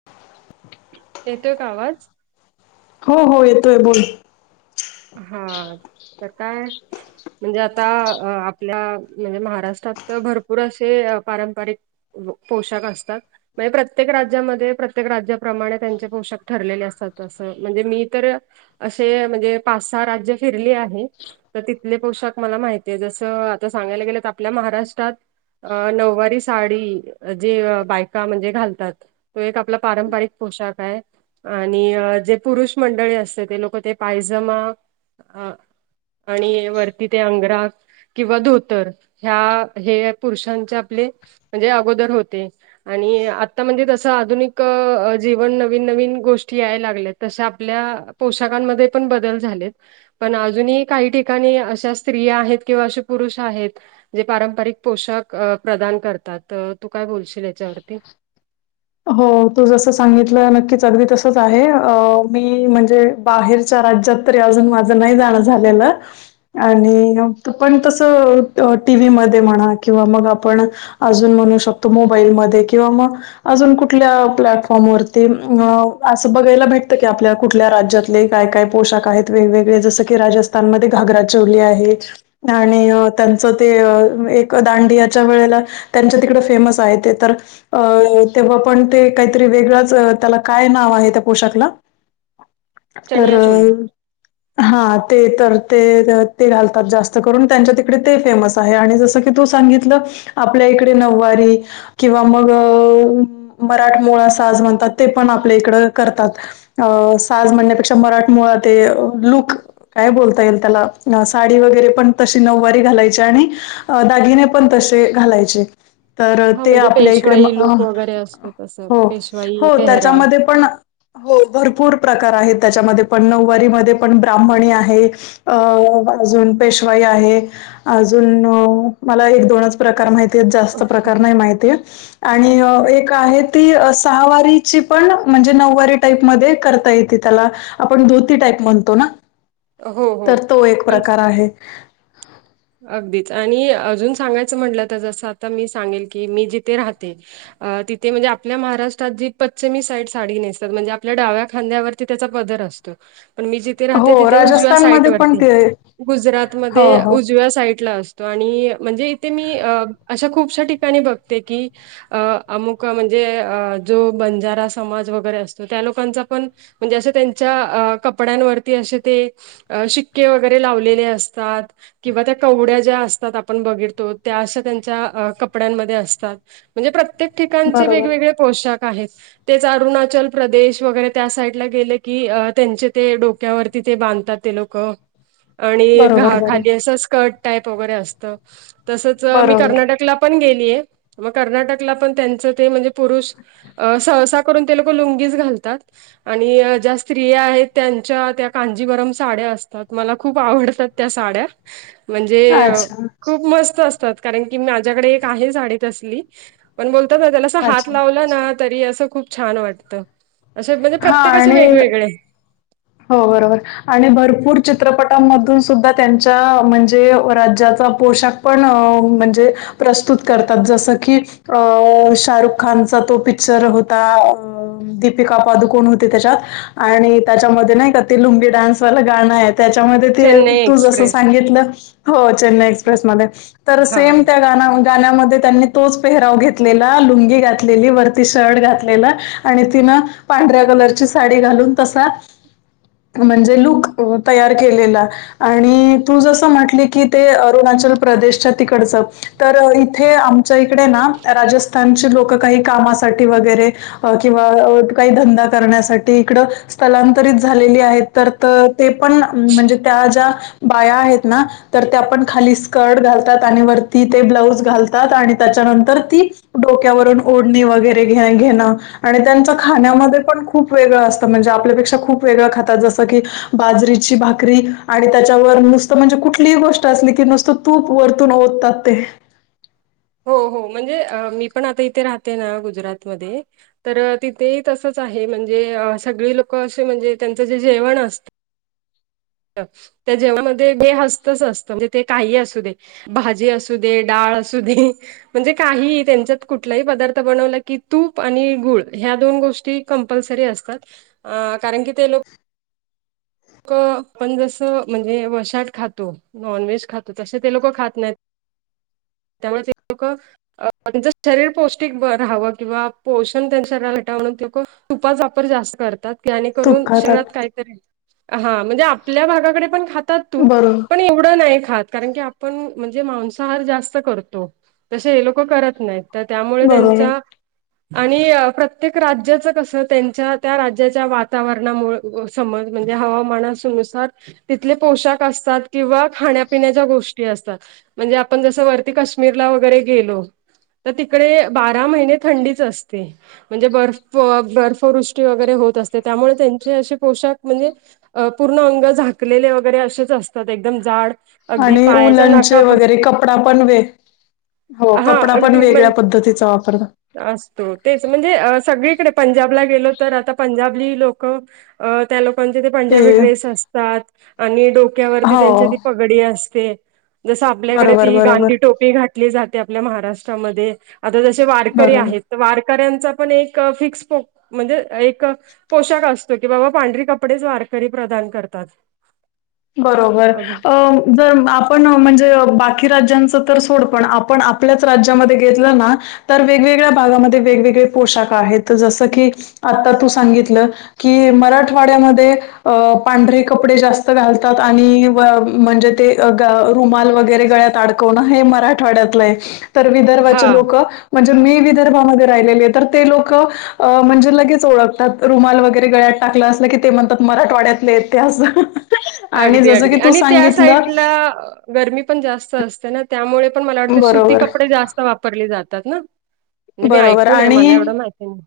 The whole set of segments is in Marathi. [inaudible] येतोय का आवाज? हो हो येतोय बोल. हा तर काय म्हणजे आता आपल्या म्हणजे महाराष्ट्रात तर भरपूर असे पारंपारिक पोशाख असतात. म्हणजे प्रत्येक राज्यामध्ये प्रत्येक राज्याप्रमाणे त्यांचे पोषक ठरलेले असतात असं म्हणजे मी तर असे म्हणजे पाच सहा राज्य फिरली आहे. तर तिथले पोशाख मला माहितीय जसं आता सांगायला गेलं तर आपल्या महाराष्ट्रात. अ नऊवारी साडी जे बायका म्हणजे घालतात. तो एक आपला पारंपारिक पोशाख आहे. आणि जे पुरुष मंडळी असते ते लोक ते पायजमा आणि वरती ते अंगराक. किंवा धोतर ह्या हे पुरुषांचे आपले म्हणजे अगोदर होते. आणि आता म्हणजे जसं आधुनिक जीवन नवीन नवीन गोष्टी याय लागल्यात जश्या आपल्या. पोशाकांमध्ये पण बदल झालेत. पण अजूनही काही ठिकाणी अशा स्त्रिया आहेत किंवा असे पुरुष आहेत. जे पारंपारिक पोषाख प्रदान करतात तू काय बोलशील याच्यावरती. हो तू जस सांगितलं नक्कीच अगदी तसच आहे मी म्हणजे बाहेरच्या राज्यात तरी अजून माझं नाही जाणं झालेलं. आणि पण तसं टी व्ही मध्ये म्हणा किंवा मग आपण अजून म्हणू शकतो मोबाईलमध्ये किंवा मग अजून कुठल्या प्लॅटफॉर्मवरती अ असं बघायला भेटतं की आपल्या कुठल्या राज्यात काय काय पोशाख आहेत वेगवेगळे जस की राजस्थान मध्ये घागरा चोली आहे. आणि त्यांचं ते एक दांडियाच्या वेळेला त्यांच्या तिकड फेमस आहे ते तर अ तेव्हा पण ते काहीतरी वेगळंच त्याला काय नाव आहे त्या पोशाखला? तर चनिया चोली [unintelligible] हा ते तर ते ते घालतात जास्त करून त्यांच्या तिकडे ते फेमस आहे आणि जस त सांगितलं आपल्या इकडे नवारी किंवा मग अ, मराठमोळा असा साज म्हणतात ते पण आपल्या इकडं करतात. अ साज म्हणण्यापेक्षा मराठमोळा ते लूक. काय बोलता येईल त्याला साडी वगैरे पण तशी नऊवारी घालायची आणि दागिने पण तसे घालायचे तर हा ते म्हणजे आपल्या इकडे पेशवाई लूक वगैरे असतो तसं हो पेशवाई हो पेहराव त्याच्यामध्ये पण. हो भरपूर प्रकार आहेत त्याच्यामध्ये पण नऊवारीमध्ये पण ब्राह्मणी आहे. अ अजून पेशवाई आहे अजून मला एक दोनच प्रकार माहिती जास्त प्रकार नाही माहितीय आणि एक आहे ती सहावारीची पण म्हणजे नऊवारी टाईप मध्ये करता येते त्याला. आपण धोती टाईप म्हणतो ना हो हो तर तो एक म्हणजे प्रकार आहे. अगदीच आणि अजून सांगायचं म्हटलं तर जसं आता मी सांगेल की मी जिथे राहते. तिथे म्हणजे आपल्या महाराष्ट्रात जी पश्चमी साईड साडी नेसतात म्हणजे आपल्या डाव्या खांद्यावर त्याचा पदर असतो पण मी जे थे राहते हो तिथे उजव्या साईट राजस्थानमध्ये पण वरती ते गुजरात हो मध्ये हो उजव्या साईटला असतो आणि म्हणजे इथे मी अशा खूपश्या ठिकाणी बघते की अ अमुक म्हणजे जो बंजारा समाज वगैरे असतो त्या लोकांचा पण म्हणजे असं त्यांच्या अ कपड्यांवरती असे ते अ शिक्के वगैरे लावलेले असतात, किंवा त्या कवड्या ज्या असतात आपण बघिततो त्या अशा त्यांच्या कपड्यांमध्ये असतात. म्हणजे प्रत्येक ठिकाणचे बरोबर वेगवेगळे पोशाख आहेत. तेच अरुणाचल प्रदेश वगैरे त्या साईडला गेले की त्यांचे ते डोक्यावरती ते बांधतात. ते लोक आणि बरोबर घा बरोबर खाली अस स्कर्ट टाईप वगैरे असत. तसच मी बरोबर कर्नाटकला पण गेली आहे मग कर्नाटकला पण त्यांचं ते म्हणजे पुरुष अ सहसा करून ते लोक लुंगीच घालतात. आणि ज्या स्त्रिया आहेत त्यांच्या त्या कांजीवरम साड्या असतात मला खूप आवडतात. त्या साड्या. म्हणजे अच्छा खूप मस्त असतात कारण की माझ्याकडे एक आहे साडी तसली. पण बोलतात ना त्याला अस हात अच्छा लावला ना तरी असं खूप छान वाटत. असं म्हणजे हा प्रत्येकाचे आणि वेगवेगळे. हो बरोबर. आणि भरपूर चित्रपटांमधून सुद्धा त्यांच्या म्हणजे राज्याचा पोशाख पण म्हणजे प्रस्तुत करतात जसं की अ शाहरुख खानचा तो पिक्चर होता अ दीपिका पादुकोण होती त्याच्यात. आणि त्याच्यामध्ये नाही का ती लुंगी डान्सवालं गाणं आहेत. त्याच्यामध्ये ते चेन्नई तू जसं एक्सप्रेस सांगितलं हो चेन्नई एक्सप्रेसमध्ये. तर हा. सेम त्या गाना गाण्यामध्ये त्यांनी तोच पेहराव घेतलेला लुंगी घातलेली वरती शर्ट घातलेला आणि तिनं पांढऱ्या कलरची साडी घालून तसा म्हणजे लूक तयार केलेला आणि तू जसं म्हटली की ते अरुणाचल प्रदेशच्या तिकडचं तर इथे आमच्या इकडे ना राजस्थानची लोक काही काम वगैरे काही धंदा वगैरे करण्यासाठी स्थलांतरित झाली आहेत तर ते पण म्हणजे त्या ज्या बाया आहेत ना तर ते आपण खाली स्कर्ट घालतात आणि वरती ते ब्लाऊज घालतात आणि त्याच्यानंतर ती डोक्यावरून ओढणी वगैरे घे घेणं आणि त्यांच खाण्यामध्ये पण खूप वेगळं असतं म्हणजे आपल्यापेक्षा खूप वेगळं खातात जसं की बाजरीची भाकरी आणि त्याच्यावर नुसतं म्हणजे कुठलीही गोष्ट असली की नुसतं तूप वरतून ओततात ते. हो हो म्हणजे मी पण आता इथे राहते ना गुजरातमध्ये तर तिथे तसंच आहे म्हणजे सगळी लोक असे म्हणजे त्यांचं जे जेवण असत. त्या जेवणामध्ये बे हस्तच असत म्हणजे ते काही असू दे. भाजी असू दे, डाळ असू दे, म्हणजे काही ही त्यांच्यात कुठला पदार्थ बनला की तूप आणि गुळ ह्या दोन गोष्टी कंपलसरी असतात कारण कीं तें लोक पण जसं म्हणजे वशाट खातो नॉनव्हेज खातो तसे ते लोक खात नाहीत. त्यामुळे ते लोक... म्ह नजे शरीर पौष्टिक राहावं किंवा पोषण त्यांच्या शरीराला भेटाव म्हणून तें खूप तुपाचा वापर जास्त करतात. आनी करून तूप खातात. शहरात काहीतरी हा म्हणजे आपल्या भागाकडे पण ख खातो तुप बरोबर पण एवढे नाही खात कारण की आपणम्हणजे मांसाहारी जास्त.. करतो तसे हे लोक करत नाही तर त्यामुळे बरोबर त्यांच्या आणि प्रत्येक राज्याचं कसं त्यांच्या त्या राज्याच्या वातावरणामुळे.... संबंध म्हणजे हवामानानुसार.. तिथंले पोशाख असतात किंवा खाण्यापिण्याच्या गोष्टी असतात म्हणजे आपण जस काश्मीरला वगैरे गेलो तर तिकडे बारा महिने थंडीच असते. म्हणजे बर्फ बर्फवृष्टी वगैरे होत असते त्यामुळे त्यांचे असे पोशाख म्हणजे.. अ पूर्ण अंग झाकलेले वगैरे असेच असतात एकदम जाड... अगदी आणि पायाच्या ऊलनचे नखापासून वगैरे कपडा पण वेग हो, हा कपडा पण अगदी म्हणजे वेगळ्या पद्धतीचा वापरत. असतो तेच म्हणजे सगळीकडे पंजाबला गेलो तर आता पंजाबली लोक... अ त्या लोकांचे ते पंजाबी ड्रेस असतात आणि डोक्यावरती हो त्यांच्या ती पग पगडी असते जसं आपल्याकडे बरोबर ती... बरोबर गांधी टोपी घातली जाते आपल्या महाराष्ट्रामध्ये आता जसे वारकरी बरोबर. आहेत. वारकऱ्यांचा पण एक फिक्स पो म्हणजे एक.. पोशाख असतो की बाबा पांढरी कपडेच वारकरी प्रदान करतात. बरोबर अ... जर आपण म्हणजे बाकी राज्यांचं तर सोड पण आपण आपल्याच राज्यामध्ये घेतलं ना.. तर वेगवेगळ्या भागामध्ये वेगवेगळे पोशाख आहेत जसं की... आता तू सांगितलं की मराठवाड्यामध्ये पांढरी कपडे जास्त.. घालतात आणि म्हणजे ते रुमाल वगैरे गळ्यात अडकवणं हे मरा ठवाड्यातलं आहे तर हा विदर्भाचे लोक म्हणजे मी विदर्भामध्ये राहिलेली आहे तर ते लोक.. अ म्हणजे लगेच ओळखतात रुमाल वगैरे गळ्यात टाकलं असलं की ते म्हणतात मराठवाड्यातले ते असं. आणि अगदी जसं की अगदी तू आणि त्या सांगितलं साईडला... गरमी पण जास्त असते ना त्यामुळे पण मला वाटते सुती बरोबर कपडे जास्त वापरली जातात ना म्हणजे मी बरोबर ऐकून आहे मला एवढं माहिती नाय.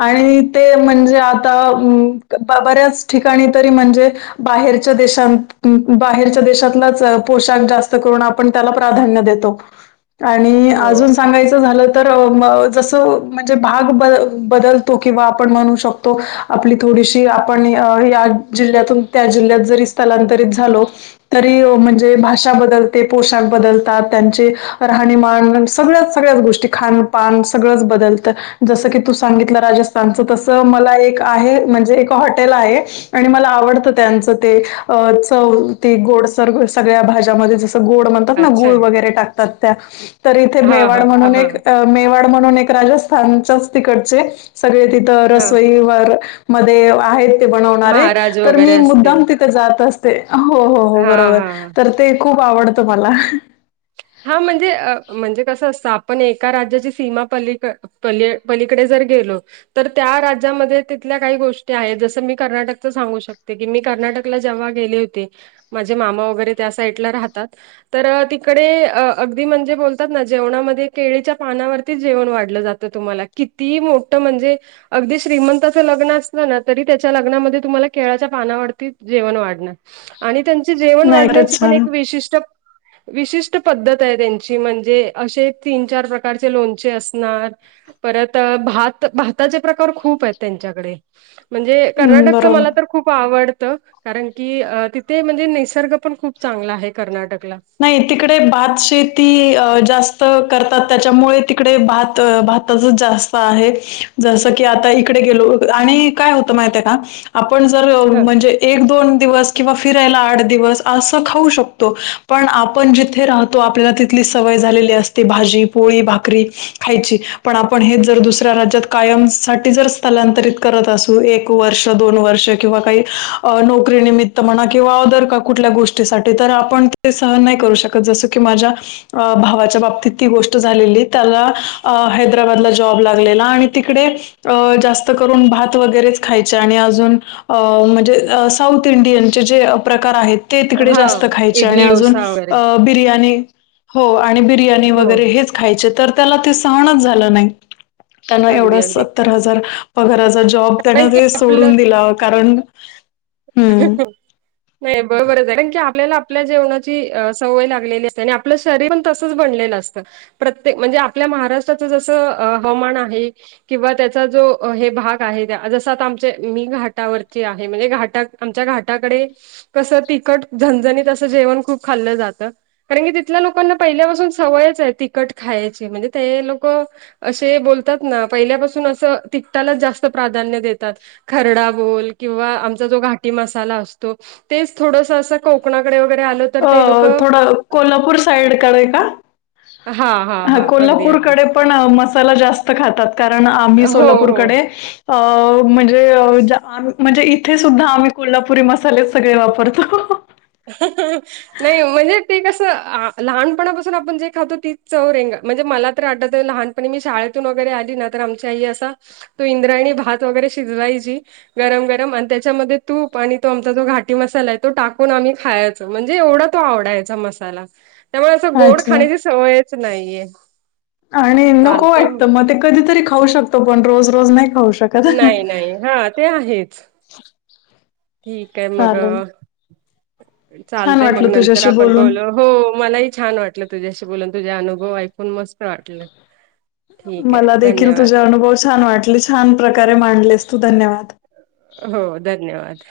णि ते म्हणजे आता बऱ्याच ठिकाणी तरी म्हणजे... बाहेरच्या देश बाहेरच्या देशातलाच पोशाख जास्त करून आपण त्याला प्राधान्य देतो. आणि हो अजून... झाल तर म जस म्हणजे भाग बदल बदलतो किंवा आपण म्हण शकतो... तो आपली थोडीशी आपण या जिल्ह्यातून त्या जिल्ह्यात जरी स्थलांतरित झालो.. तरी म्हणजे भाषा बदलते पोशाख बदलतात त्यांचे राहणीमान.. सगळ्याच, सगळ्याच गोष्टी खानपान सगळंच बदलत. जसं की तू सांगितलं राजस्थानच. तस मला एक आहे, म्हणजे एक हॉटेल आहे.... आणि मला आवडत त्यांचं ते अ चव ते गोडसर सगळ्या भाज्यामध्ये दिस गोड म्हणतात ना. अच्छा गूळ वैगरे टाकतात त्या तर हा मेवाड हा म्हणून हा एक अ..... मेवाड म्हणून एक राजस्थानच्याच तिकडचे सगळे तिथं हा रसोईवर.... मध्ये आहेत ते बनवणारे महाराज तर मी वगैरे असतील मुद्दाम त ते जात असते हो हो हो हा बरोबर हा तर ते खूप आवडतं मला. हा म्हणजे म्हणजे कसं असतं आपण एका राज्याची सीमा पलीकडे पली पलीकडे जर गेलो तर त्या राज्यामध्ये तिथल्या काही गोष्टी आहेत जसं मी कर्नाटकच सांगू शकते की मी कर्नाटक जेंव्हा गेली होते म्हणजे माझे मामा वगैरे त्या साईड राहातात. तर तिकडे.... अ अगदी म्हणजे बोलतात ना जेवणामध्ये केळीच्या पानावरतीच जेवण वाढलं जातं तुम्हाला. किती मोठं म्हणजे... अगदी श्रीमंताचं लग्न असलं ना तरी त्याच्या लग्नामध्ये तुम्हाला केळाच्या पानावरती जेवण वाढणार. आणि त्यांची जेवण नाही वाढण्याची खरंच पण छान एक विशिष्ट विशिष्ट उ पद्धत आहे त्यांची म्हणजे असे तीन चार प्रकारचे लोणचे असणार परत भात भाताचे प्रकार खूप आहेत त्यांच्याकडे म्हणजे हम्म कर्नाटकच बरोबर मला तर खूप आवडत कारण की तिथे म्हणजे निसर्ग पण खूप चांगला आहे कर्नाटकला नाही तिकडे भात शेती जास्त करतात त्याच्यामुळे तिकडे भात भात अजून जास्त आहे जस की आता इकडे गेलो आणि काय होतं माहिितय का आपण जर ह म्हणजे एक दोन दिवस किंवा फिरायला आठ दिवस असं खाऊ शकतो पण आपण जिथे राहतो आपल्याला तिथली सवय झालेली असते भाजी पोळी भाकरी खायची पण आपण हेच जर दुसऱ्या राज्यात कायम साठी जर स्थलांतरित करत असू एक वर्ष दोन वर्ष किंवा काही नोकरीनिमित्त म्हणा किंवा अदर कुठल्या गोष्टी त्यासाठी तर आपण ते सहन नाही करू शकत जसं की माझ्या भावाच्या बाबतीत ती गोष्ट झालेली त्याला अ हे हैदबाला जॉब लागलेला आणि तिकडे अ जास्त करून भात वगैरेच खायचे आणि अजून अ म्हणजे साऊथ इंडियनचे जे प्रकार आहेत ते तिकडे हा जास्त खायचे चणे इडली अजून डोसा वगैरे अ बिर्याणी हो आणि बिर्याणी हो वैगेरे हेच खाय तर त्याला ते सहणच झालं नाही त्यान अगदी एवढच अगदी सत्तर हजार पगाराचा जॉब त्याना कारण की ते सोडून दिला कारण हं ह नाही बरोबरच आहे कारण की आपल्याला आपल्या जेवणाची सवय लागलेली आणि आपल्या तरी पण तसच बनलेलं असत प्रत्येक म्हणजे आपल्या महाराष्ट्राचं जसं हवामान आहे किंवा त्याचा जो हे भाग आहे त्या जस आता आमच्या मी घाटावरती आहे म्हणजे घाट आमच्या घाटाकडे कसं तिखट झनझणीतसं जेवण खूप खाल्लं जातं कारण की तिथल्या लोकांना पहिल्यापासून सवयच आहे तिखट खायची म्हणजे ते लोको असे बोलतात ना पहिल्यापासून असं ति त्यालाच जास्त प्राधान्य देतात खरडा बोल किंवा जो घाटी मसाला असतो तेच थोडंच अस कोकणाकडे वैगेरे आलं तर अ ते लोकं थोडं कोल्हापूर साईड का? हा हा ह कोल्हापूरकडे पण मसाला जास्त खातात कारण आम्ही हो, हो. सोलापूरकडे अ म्हणजे म्हणजे इथे सुद्धा आम्ही कोल्हापुरी मसाले सगळे वापरतो ह हा नाही म्हणजे ते कसं लहानपणापासून आपण जे खातातो तीच चव रेंग म्हणजे मला तर आटत लहान मी शाळेतून वगैरे आली ना तर आमची आई असा तो इंद्रायणी भात वगैरे शिजवायची गरम गरम आणि त्याच्यामध्ये तूप आणि तो आमचा जो घाटी मसाला आहे तो टाक पण आम्ही खायच म्हणजे एवढा तो आवडायचा मसाला त्यामुळे असं गोड अच्छा खाण्याची सवयच नाहीये आणि नको वाटतं मग ते कधीतरी खाऊ शकतो पण रोज रोज नाही खाऊ शकत नाही नाही हा ते आहेच. क्षक्ष ठीक आहे मग छान चालतय मग वाटलं नंतर तुझ्याशी आपण बोलून. बोलो. हो मलाही छान वाटलं तुझ्याशी बोलून तुझे अनुभव ऐकून मस्त वाटलं. ठीक आहे मला देखील धन्यवाद तुझे अनुभव छान वाटले छान प्रकारे मांडलेस तू धन्यवाद. हो धन्यवाद.